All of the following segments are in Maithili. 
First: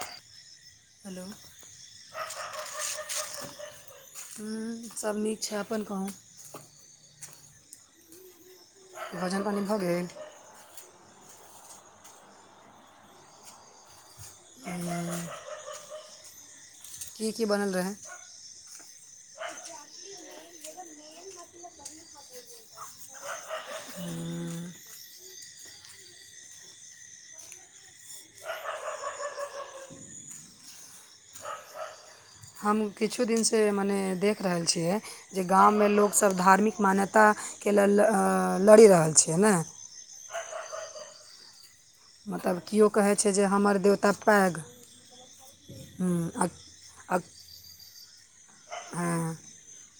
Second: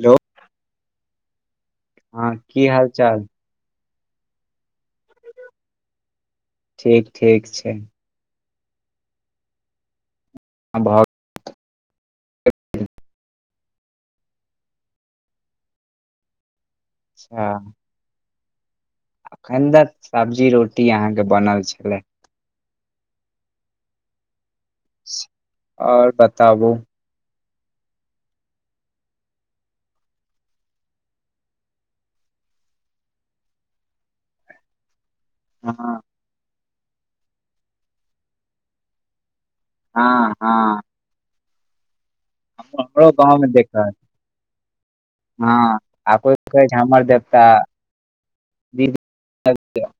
हेलो हेलो हूँ हँ की हाल चाल? हूँ सब नीक छै। अपन कहूँ? ठीक ठीक छै भोजन पानी भऽ गेल? भागल [unintelligible] की की बनल रहै? अखन तऽ सब्जी रोटी अहाँके बनल छलै। हूँ आओर बताबू। हम किछु दिनसँ मने देख रहल छियै जे हँ गाँवमे लोक सभ धार्मिक मान्यताके लऽ कऽ लड़ि रहल छै ने। हँ हँ मतलब केओ हमरो कहै छै जे गाममे देख हमर रहल छी देवता पैघ हँ, हूँ, आ आबैत। हँ, मर आ देवता हँ दऽब।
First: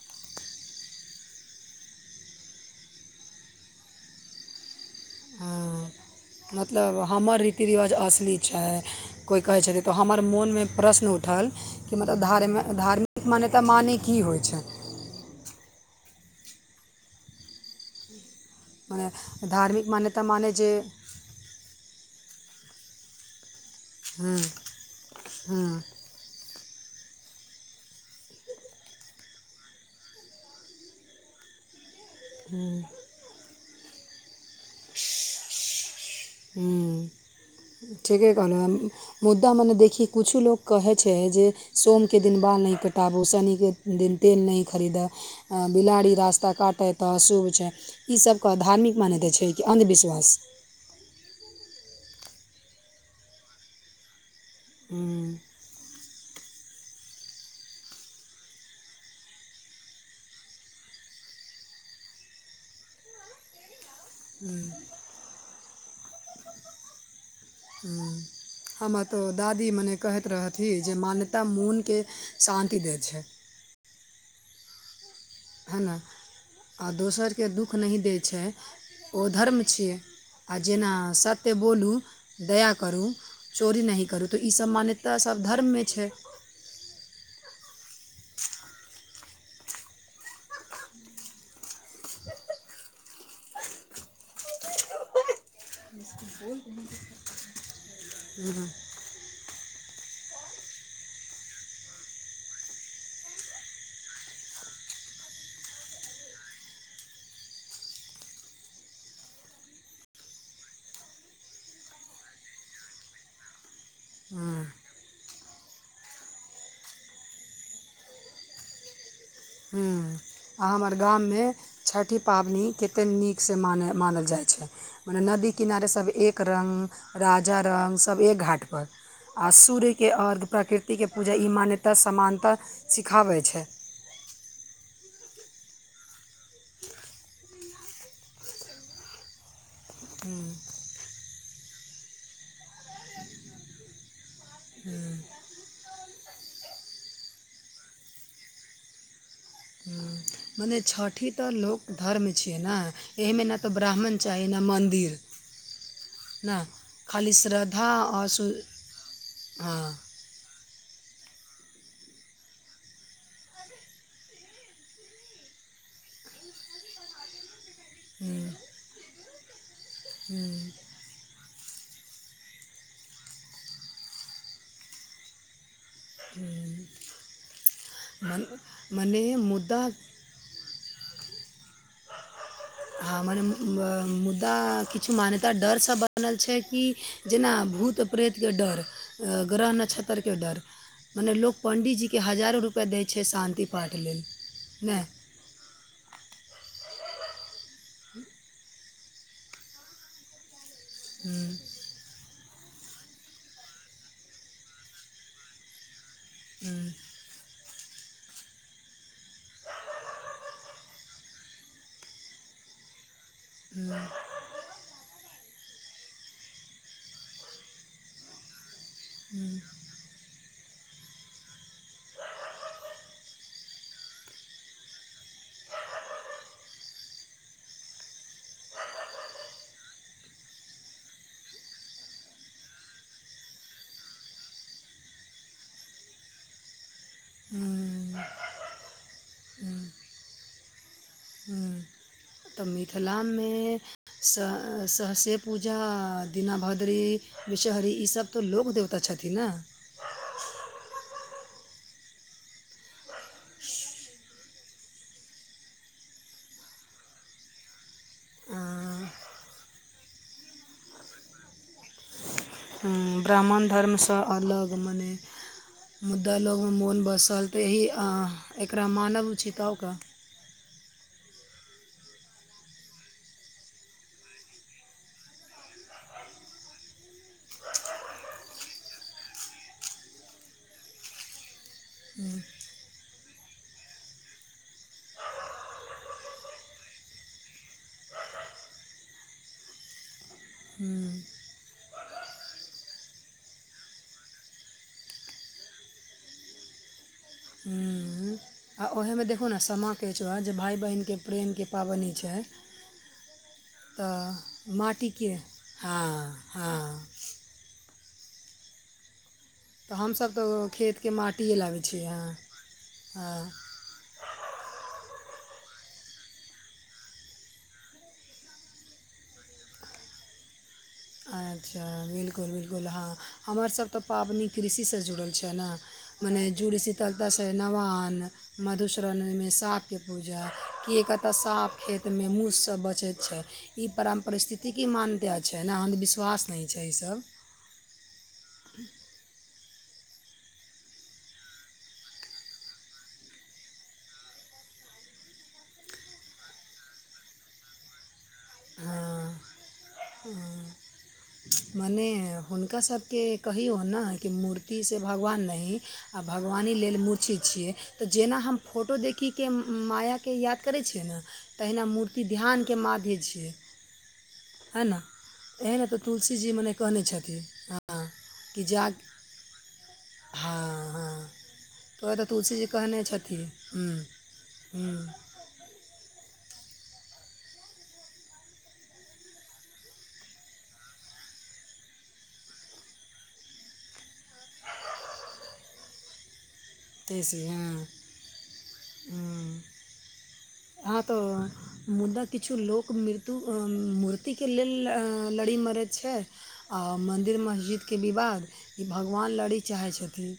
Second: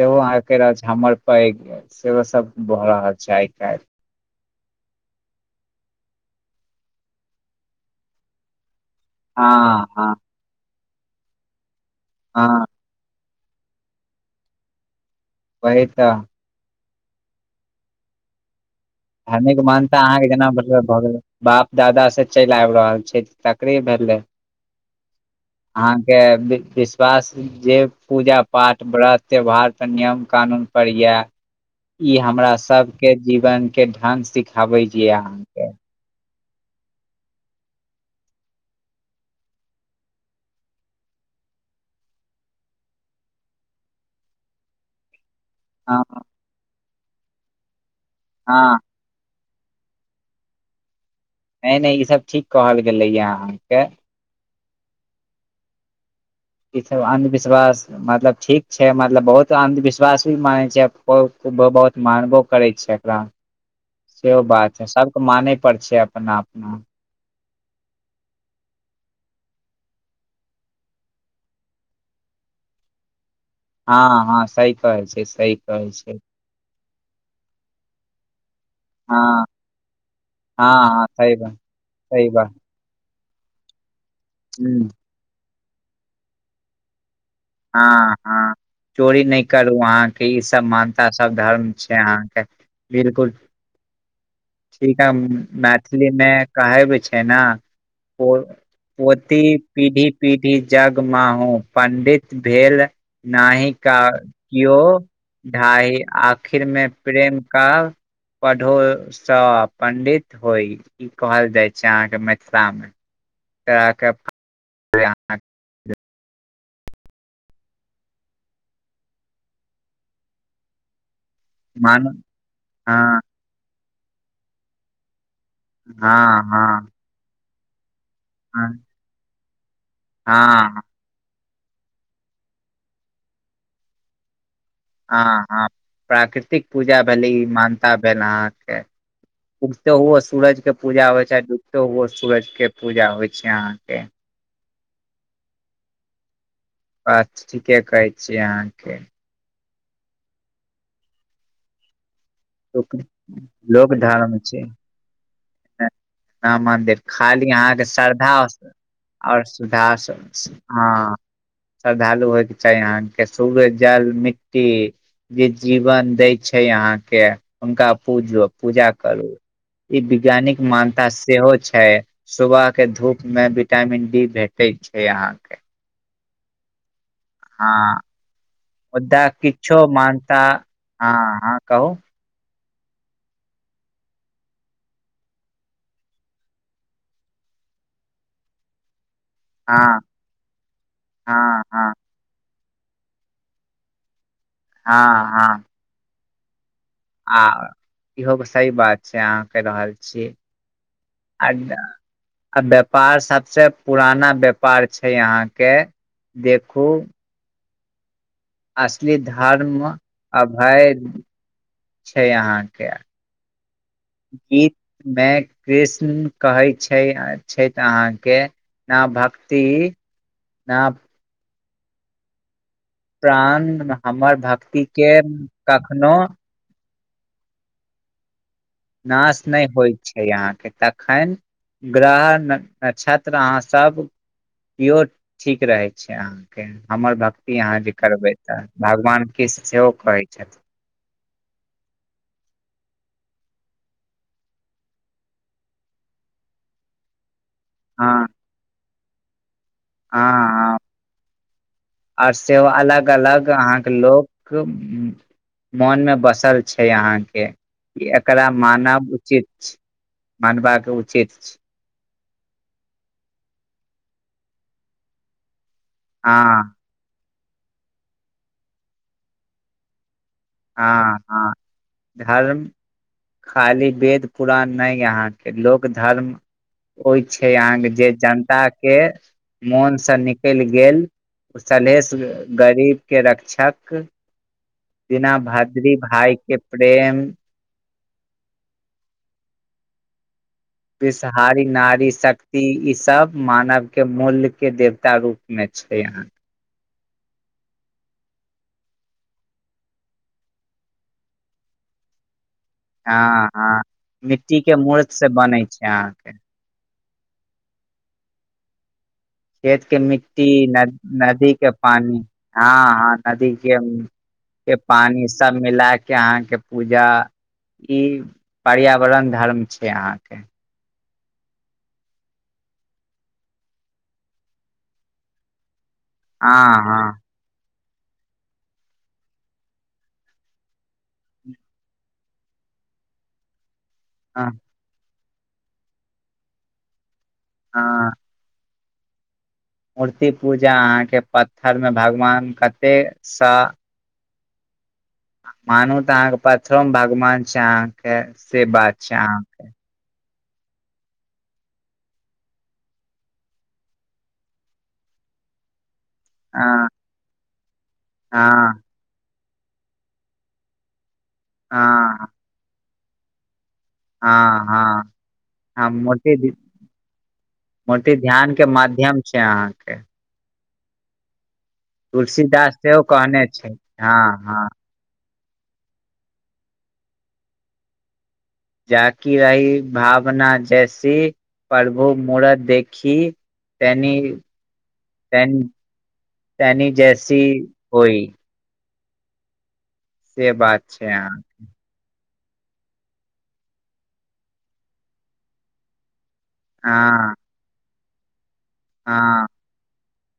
सेहो आहऽके हमर पैघ, ई सेहो सभ भऽ रहल छै आइ काल्हि। हँ मतलब, हमर रीति रिवाज असली छै। कोइ कहै हँ छथि तऽ हँ हमर मोनमे प्रश्न उठल कि मतलब धार्मि हँ धार्मि मान्यता माने की होइ छै वही तऽ मने धार्मिक मानता मान्यता अहाँके जेना माने जे मतलब भऽ गेलै बाप दादा से चलि आबि रहल छै तकरे भेलै [inaudible] अहाँके विश्वास जे पूजा पाठ व्रत त्योहार त नियम कानून पर य इ हमरा हँ सबके जीवन के ढंग सिखाबे हिया हू ठीके कहलौ मुद्दा मने देखी किछो लोक कहैत छै जे सोमके दिन बाल नहि कटाबू शनिके दिन तेल नहि खरीदै हँ बिलाड़ी रास्ता काटै तऽ अशुभ छै ई सबके हँ धार्मिक मानता छै कि अन्धविश्वास नहि नहि ई सब ठीक कहल गेलैय अहाँके हूँ ईसभ अन्धविश्वास मतलब ठीक छै मतलब बहुत अन्धविश्वास भी मानै छै बहुत ब बहुत मानबो करै छै एकरा सेहो बात है सबके माने पर छै अपना अपना [inaudible] हमर तऽ दादी मने कहैत रहथि जे मान्यता मोनके शान्ति दैत छै हँ हँ सही कहै छै सही है कहै ने छै आ दोसरके दुःख नहि दै छै हँ ओ धर्म छियै आ हँ जेना हँ सही बात सत्य बोलू सही बात दया करू चोरी नहि करू तऽ ई सब हूँ मान्यता सब धर्ममे छै हँ हँ चोरी नहि करू अहाँके ई सब मानता सब धर्म छै से अहाँ के बिलकुल इनका मैथिलीमे कहैबे छै ने ओ पोती पीढ़ी पीढ़ी जग माहूँ पंडित भेल नहि क केओ ढाई आखिरमे प्रेम का पढ़ोसँ पंडित होइ ई कहल जाय छै अहां के मिथिला मे त क हमर गाममे मानू छठि पाबनि कतेक हँ नीक मानल जाइ छै मने नदी किनारे सब एक हँ हँ रंग राजा रंक एक घाट हँ पर सूर्य के अर्घ हँ प्राकृतिक ओ जे ई मान्यता समानताः सिखाबै छै आ ह प्राकृतिक पूजा भली मान ता भेल अहाँके उगते हुए सूरज के पूजा होइ छै डूबते हुए सूरज के पूजा होइ छै अहाँके [inaudible] बात ठीके कहै छियै अहाँके ह मने छठि तऽ लोक धर्म छियै ने एहिमे नहि तऽ ब्राह्मण चाही ने मन्दिर ना मन्दिर खाली अहाँके श्रद्धा और सरधा सु आओर सुध हँ सु हँ श्रद्धालु होयके चाही अहाँके सुर्य जल मिट्टी जे जीवन दै छै यहाँके हुनका पूजु पूजा करु ई वैज्ञानिक मान ता सेहो छै सुबह के धूप में विटामिन डी भेटे छै अहाँ के [inaudible] हँ बा मन मने मुद्दा किछो मानता हँ हँ कहू हँ मने मुद्दा किछु मान्यता डरसँ बनल छै कि जेना भूत प्रेतके डर ग्रह हँ नक्षत्रके डर मने लोक हँ हँ पण्डीजीके की हजारो रुपैआ दै छै शान्ति पाठ लेल ने हँ हँ आ इहो सही बात छै अहाँ कहि रहल छियै हम्म, अड्डा आ व्यापार सबसे पुराना व्यापार छै यहां के देखू हम्म, असली धर्म आ भय छै अहांके हूं गीत मे कृष्ण कहै छै छथि अहाँके न भक्ति न प्राण हमर भक्ति के कखनो नाश नहि होय छै अहाँके तखन ग्रह नक्षत्र अहाँ सब इहो ठीक रहै छै अहाँके हमर भक्त की अहाँ जे करबै तऽ भगवान कुष्ण सेहो कहै छथिन हॅं तऽ मिथिलामे स सहसे पूजा दीना भद्री विषहरी हँ ईसभ तऽ लोक देवता छथिन न हँ हॅं आओर से अलग अलग अहाके लोक मोन मे बसल छै अहाँ के एकरा अ, मानब उचित छै मानबाके उचित छै ब्राहमण धर्म सँ अलग‌ मने मुद्दा लोग हँ मोन बसल तऽ इ एकरा मानब उचित ह ओकरा हँ हॅं धर्म खाली वेद पुरान नहि यहाँ लोक धर्म होय छै अहाँके जे जनता के मोन से निकलि गेल सलहेश गरीब के रक्षक दिना भद्री भाय के प्रेम पीसा हारी नारी शक्ति ई सब मानव के मूल्य के देवता रूप में छै यहा हूँ आ ओहेमे देखू ने समा केचुहा जे भाय बहिनके प्रेमके पाबनि हय छै हँ हँ मिट्टी तऽ के मूर्त से माटिके बनै छै हँ अहाँके हँ खेत तऽ के हमसभ मिट्टी तऽ खेतके नदी माटिये के लाबै छियै पानि हँ हँ नदी के के पानि सब मिला के अहां के पूजा ई पर्यावरण धर्म छै अहां के अच्छा बिल्कुल बिल्कुल हँ हमरसभ तऽ पबनि कृषिसँ जुड़ल छै ने मने जूड़ी हँ शीतल हँ से नवान मधुश्रणीमे साँपके पूजा कि कतय साँप खेतमे मुससँ बचैत छै ई परम हँ परिस्थितिके मान्यता छै ने अन्धविश्वास नहि छै ईसभ हँ ह मूर्ति पूजा अहाँके पत्थरमे भगवान कतेकसँ मानू तऽ अहाँके पथरो मे भगवान छै अहाँके से बात छै अहाँके ह मने हुनका सबके कहि हो ने कि मूर्तिसँ भगवान नही आ भगवानी अहाँ लेल मूर्ति छियै तऽ जेना हम हँ फोटो देखी के मायाके याद करै छियै ने तहिना मूर्ति हँ ध्यानके माध्य छियै हाँ है ने हाँ एहै लए हँ तऽ तुलसी जी मूर्ति मने कहने छथिन हँ मूर्ति ध्यान कि के जा माध्यम छै अहाँके हँ हँ तोरा तऽ तुलसी जी तुलसीदास कहने सेहो छथिन छै ह्म हँ हँ ह्म जााकि रही भावना जैसी प्रभु मूरत देखी तैनी तइनी तैसी हँ ह से बात हँ छै तो अहाँ मुदा किछु लोक मृत्यु अँ मूर्तिके लेल अ लड़ी मरै छै आ हँ मन्दिर मस्जिदके विवाद ई भगवान हँ लड़ी चाहै छथिन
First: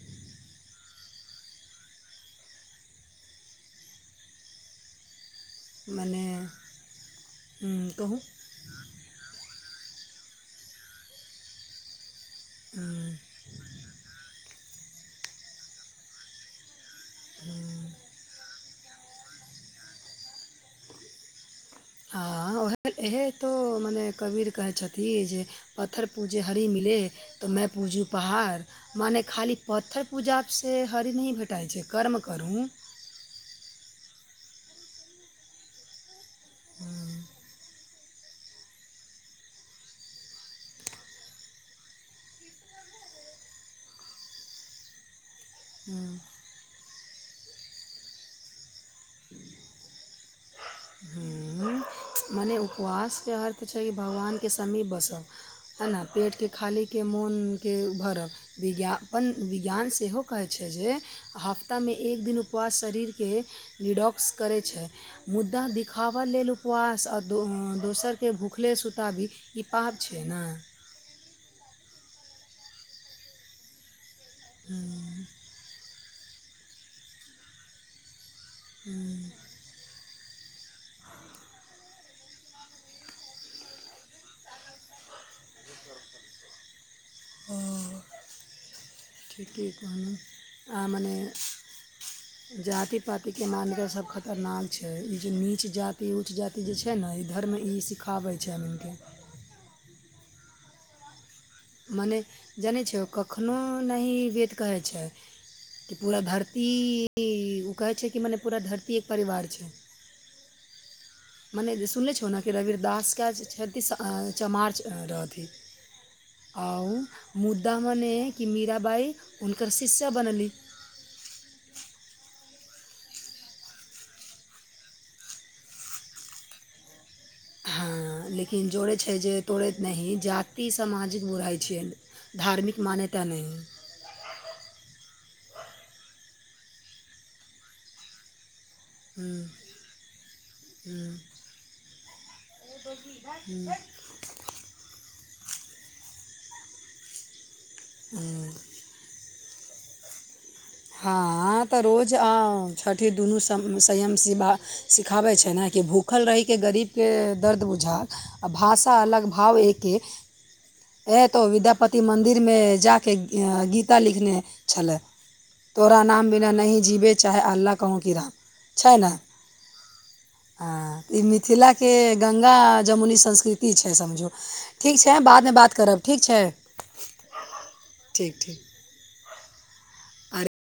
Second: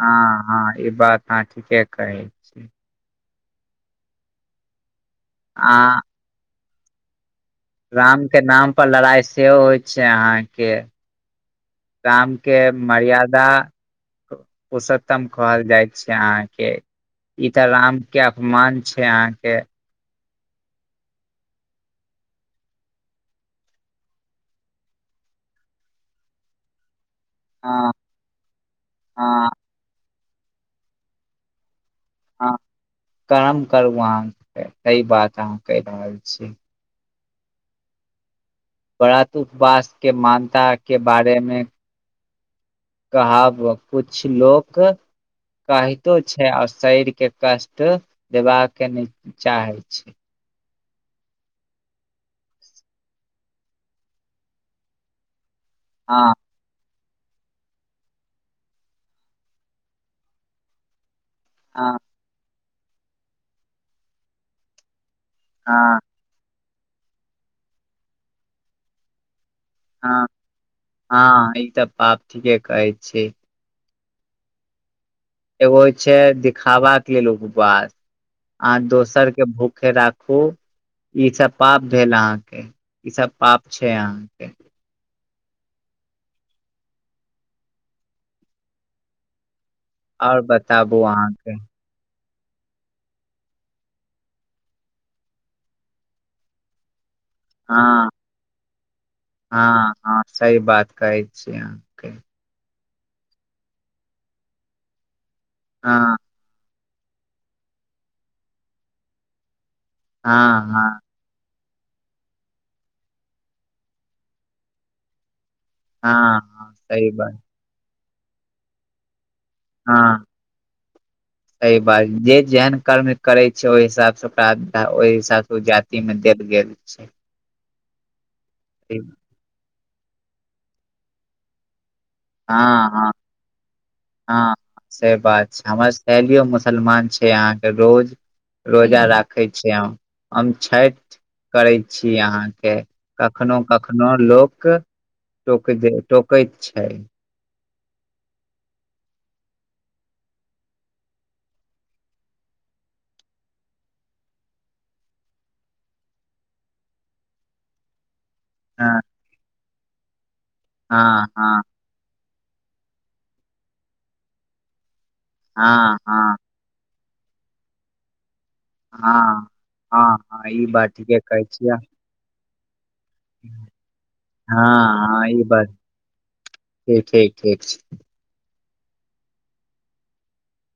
हँ हँ ई बात अहाँ ठीके कहैय छी आ मनेे राम के नाम पर लड़ाइ सेहो होइ छै अहाँके राम के हम्म। मर्यादा पुरषोत्तम कहल जाय छै अहाँ के ई तऽ राम के अपमान छै अहाँके हँ उह इएहे तो मने कबीर कहै छथिन जे पत्र पूजे हरी मिले तो मैं हँ पूजू पहाड़ मने हँ खाली पत्थर पूजाप से हरी नहीं भेट भेटये छै कर्म करू कम करु अहाँ सही बात अहाँ कहि रहल छी हँ बड़ा दुःख उपवास के मान्यता के बारे मे कहब कुछ लोक कहितो छै आ शरीर के कष्ट देबा के नै चाहे छी हुँ मने उपवास के अर्थ छै भगवान के समीप बसब है न हँ पेटके खालीके मोनके उ भरब विज्ञापन विज्ञान सेहो कहैत छै जे हफ्तामे हँ एक दिन उपवास शरीरके डिडॉक्स करैत छै मुद्दा हँ दिखाब आ लेल उपवास आ दोसरके भुखले सुताबी ई पाप छै हँ ने हँ ई तऽ पाप ठीके कहै छी हुँ एगो छै दिखावा के लेल उपवास अहाँ दोसर के भूखे राखु ख ई सब पाप भेल अहाँके ई सब पाप छै अहाँके की कहल और आ बताबू मने अहाँके जाति पतिके मानके सभ खतरनाक छै ई जे नीच जाति ऊच जाति ई जे छै ने इ धर्म ई हँ सिखाबै छै आदमी कें हँ हँ सही बात कहै छियै आहा मने जनै छियौ कखननो नहि वेद कहै छै कि हँ पूरा धरती ओ कहै छै कि मने पूरा धरती एक परिवार छै हँ हाँ मने जे सुनने छौ ने कि रविरदासके छतीस चमार रहथि हँ हँ आओ सही बात मुद्दा मनेइ कि मीराबाइ हुनकर शिष्या बनली [unintelligible] त बाइ जे जेहन कर्म करे छै ओहि हिसाब से ओकरा ओहि हिसाब से ओ जाति में देल गेल छै छै हँ लेकिन जोड़ै छै जे तोड़ैत नहि जाति सामाजिक बुराइ छै धार्मिक हँ हँ मान्यता ने हँ से बात छै हमर सहेलियो मुसलमान छै अहाँके रोज रोजा राखै छिय हम छै हम छैठ करै छी अहाँके कखनो कखनो लोक कह टोकय टोकैत छै हुं हँ तऽ रोज छठि दुनू संयम सिवा सिखाबै छै ने कि भूख भूखल रहिके गरीबके दर्द बुझाक आ हँ भाषा अलग भाव एकके हे हँ तो हँ विद्यापति मन्दिरमे जा कऽ गीता लिखने छलए हँ तोरा नाम हँ बिना नहिं जीबे चाहे अल्ला कहौं की राम छै ने हँ हँ हँ ई बात ठीके कहै छियै गंगा जमुनीसँ संस्कृति छै समझो हँ ठीक छै हँ ई बाद मे बात करब ठीक छै ठीक ठीक ठीक छै ठीक ठीक आर